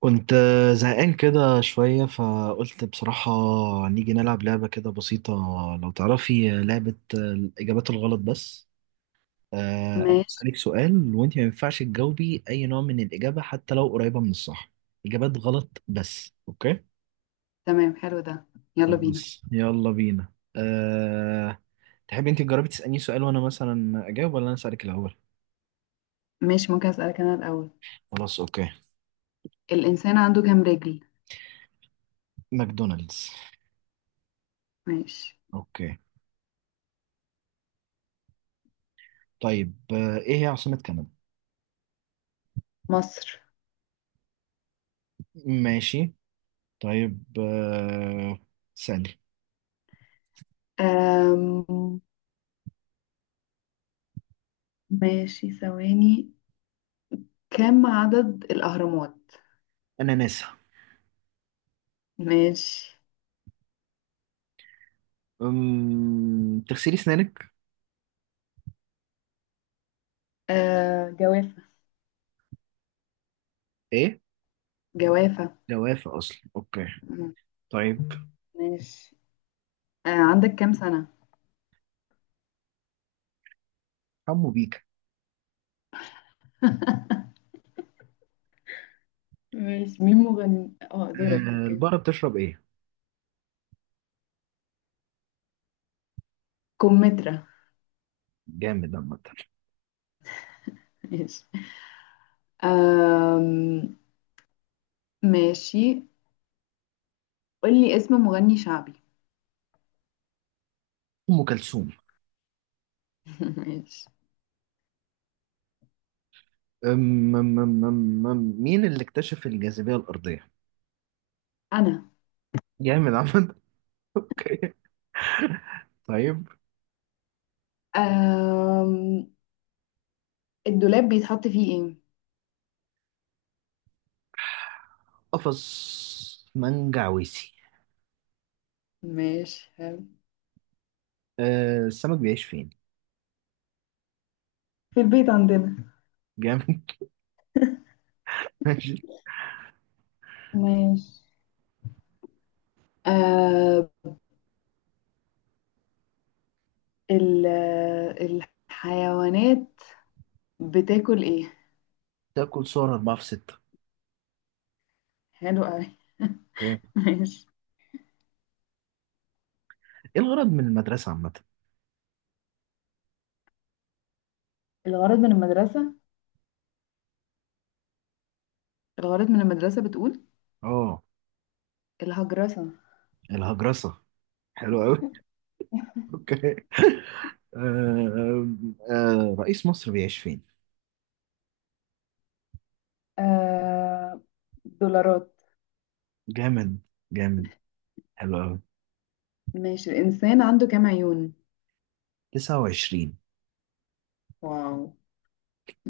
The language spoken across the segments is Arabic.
كنت زهقان كده شوية، فقلت بصراحة نيجي نلعب لعبة كده بسيطة. لو تعرفي لعبة الإجابات الغلط بس. أنا ماشي. هسألك سؤال وأنت ما ينفعش تجاوبي أي نوع من الإجابة حتى لو قريبة من الصح. إجابات غلط بس، أوكي. تمام، حلو ده. يلا بينا. خلاص يلا بينا. تحبي أنت تجربي تسألني سؤال وأنا مثلا أجاوب، ولا أنا أسألك الأول؟ ماشي، ممكن أسألك أنا الأول. خلاص أوكي. الإنسان عنده كام رجل؟ ماكدونالدز. ماشي. أوكي. طيب إيه هي عاصمة كندا؟ مصر. ماشي. طيب ثانية. أم... ماشي، ثواني. كم عدد الأهرامات؟ أنا ناسا. ماشي. تغسلي سنانك. جوافة. إيه؟ جوافة. جوافة أصلا أوكي. مم. طيب. ماشي. عندك كام سنة؟ حمو بيكا. ماشي. مين مغني دورك؟ اوكي. البقرة بتشرب إيه؟ كمثرى. جامد عامة. ماشي. أم... ماشي. قولي اسم مغني شعبي. أم كلثوم. ماشي. مين اللي اكتشف الجاذبية الأرضية؟ أنا. جامد عامة أوكي طيب. آم... الدولاب بيتحط فيه ايه؟ قفص منجعويسي. ماشي، حلو. السمك بيعيش فين؟ في البيت عندنا. جامد ماشي. ماشي. آه... ال... الحيوانات بتاكل ايه؟ تاكل صور أربعة في ستة. حلو قوي. أوكي. ماشي. إيه الغرض من المدرسة عامة؟ الغرض من المدرسة، الغرض من المدرسة بتقول، آه. الهجرسة. الهجرسة. حلو قوي اوكي. آه رئيس مصر بيعيش فين؟ آه... دولارات. جامد. جامد. حلو قوي. ماشي. الإنسان عنده كام عيون؟ 29. واو.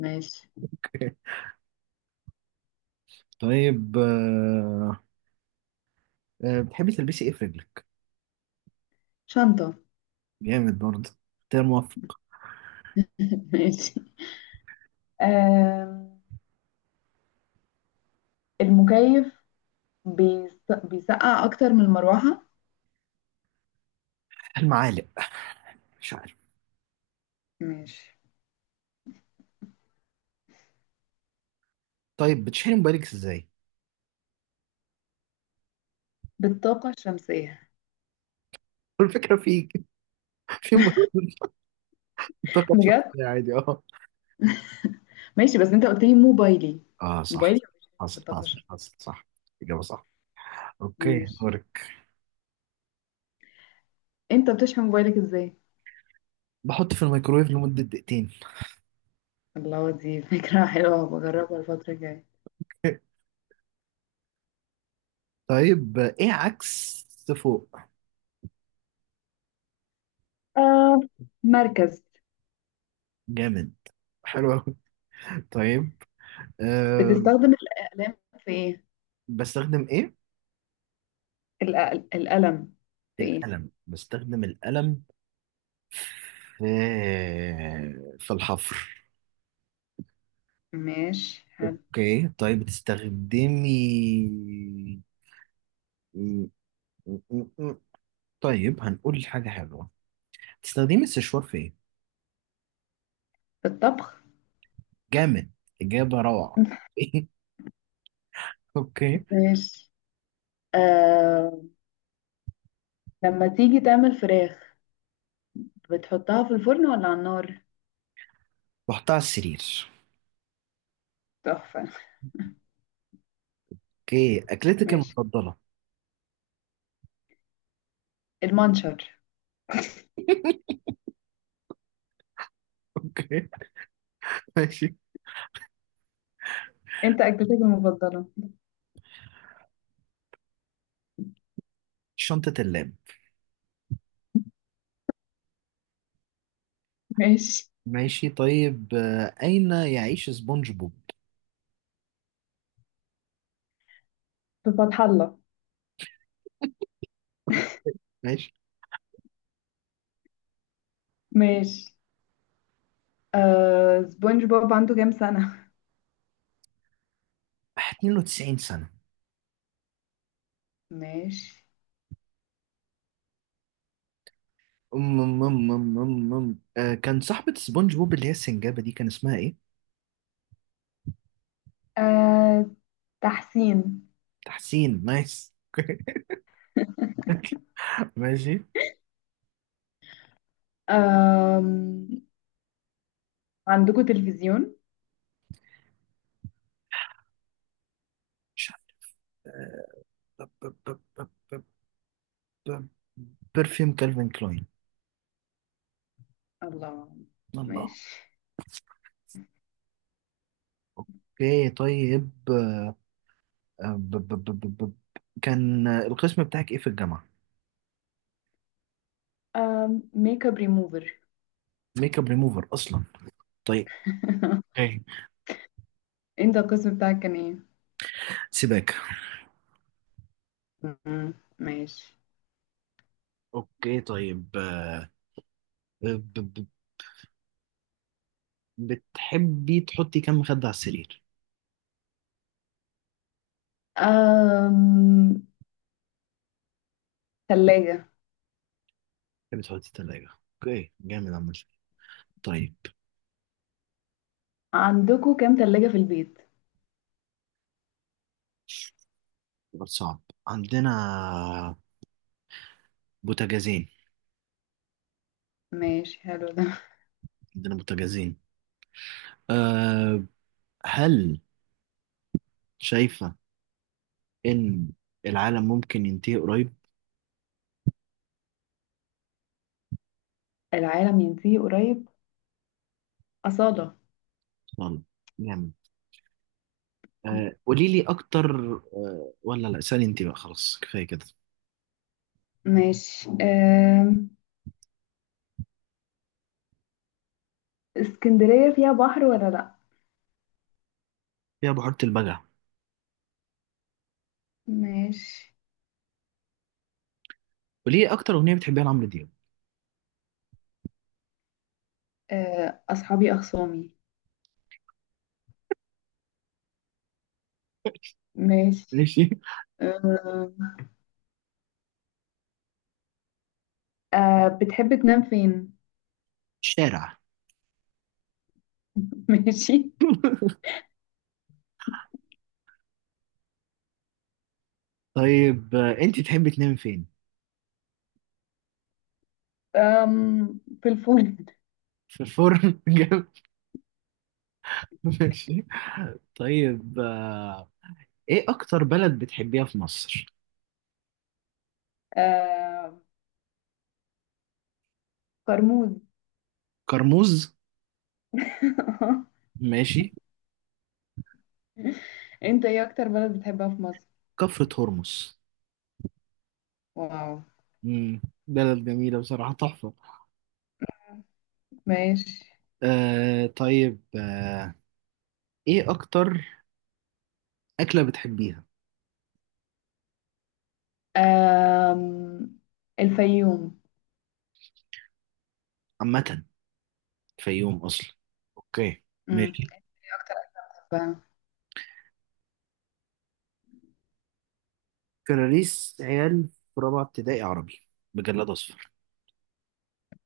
ماشي. طيب بتحبي تلبسي ايه في رجلك؟ شنطة. جامد برضه. اختيار موفق. ماشي. آه... المكيف بيسقع أكتر من المروحة. المعالق. مش عارف. ماشي. طيب بتشحني موبايلك ازاي؟ بالطاقة الشمسية. الفكرة في موبايل. طاقة بجد. شخصية عادي اه. ماشي، بس انت قلت لي موبايلي. اه صح. موبايلي مش حصل بالطاقة حصل الشمسية. حصل صح. إجابة صح. اوكي ماشي، دورك. انت بتشحن موبايلك ازاي؟ بحط في الميكرويف لمدة دقيقتين الله، دي فكرة حلوة بجربها الفترة الجاية. طيب ايه عكس فوق؟ آه مركز. جامد. حلو أوي طيب. أه بتستخدم الأقلام في ايه؟ بستخدم إيه؟ القلم في ايه؟ القلم، بستخدم القلم في الحفر. ماشي، حلو. أوكي طيب بتستخدمي م- م- م- طيب هنقول حاجة حلوة. بتستخدمي السشوار في إيه؟ بالطبخ. جامد. إجابة روعة أوكي. ماشي. آه لما تيجي تعمل فراخ بتحطها في الفرن ولا على النار؟ بحطها على السرير. تحفة. أوكي أكلتك ماشي. المفضلة. المنشر. أوكي ماشي. انت اكلتك المفضله؟ شنطة اللاب. ماشي. ماشي طيب أين يعيش سبونج بوب؟ في فتح الله. ماشي. ماشي. سبونج بوب عنده كام سنة؟ 92 سنة. ماشي. أم أم أم أم أم أم. كان صاحبة سبونج بوب اللي هي السنجابة دي كان اسمها إيه؟ آه تحسين. تحسين نايس ماشي. آم... عندكم تلفزيون؟ مش عارف. برفيوم كالفين كلاين. الله. الله. ماشي. اوكي طيب، آه، ب- ب- ب- ب- ب- كان القسم بتاعك ايه في الجامعة؟ ميك اب ريموفر. ميك اب ريموفر اصلا. طيب. اوكي. انت القسم بتاعك كان ايه؟ سيبك. مم. ماشي. اوكي طيب ب- ب- بتحبي تحطي كام مخدة على السرير؟ آم... تلاجة. تحب تحط التلاجة. اوكي جامد عامة. طيب. عندكم كام تلاجة في البيت؟ سؤال صعب عندنا. بوتاجازين. ماشي، حلو ده. عندنا بوتاجازين. أه هل شايفة إن العالم ممكن ينتهي قريب؟ العالم ينتهي قريب، أصالة. والله. جامد. قولي لي أكتر، ولا لا، اسألي أنت بقى، خلاص كفاية كده. ماشي. اسكندرية فيها بحر ولا لأ؟ يا بحيرة البجع. ماشي. قولي لي أكتر أغنية بتحبيها لعمرو دياب. أصحابي أخصامي. ماشي. ماشي. أه أه بتحب تنام فين؟ شارع. ماشي. طيب انت تحبي تنامي فين؟ أم في الفول. في الفرن ماشي. طيب ايه اكتر بلد بتحبيها في مصر؟ أه كرموز. كرموز. ماشي. أنت إيه أكتر بلد بتحبها في مصر؟ كفر هرمس. واو. امم بلد جميلة بصراحة، تحفة. ماشي. طيب ايه اكتر اكلة بتحبيها؟ أم الفيوم. عامة. فيوم اصلا. اوكي. مم. ماشي. إيه أكتر بحبها؟ كراريس عيال في رابعة ابتدائي عربي بجلاد اصفر.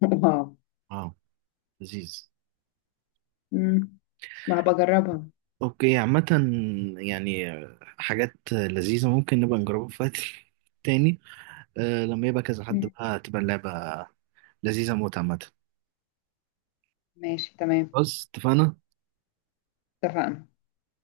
واو. اه لذيذ. مم. ما بجربها. اوكي عامة، يعني حاجات لذيذة ممكن نبقى نجربها في وقت تاني. لما يبقى كذا حد مم. بقى تبقى اللعبة لذيذة موت عامة. ماشي، تمام. بص، اتفقنا. اتفقنا.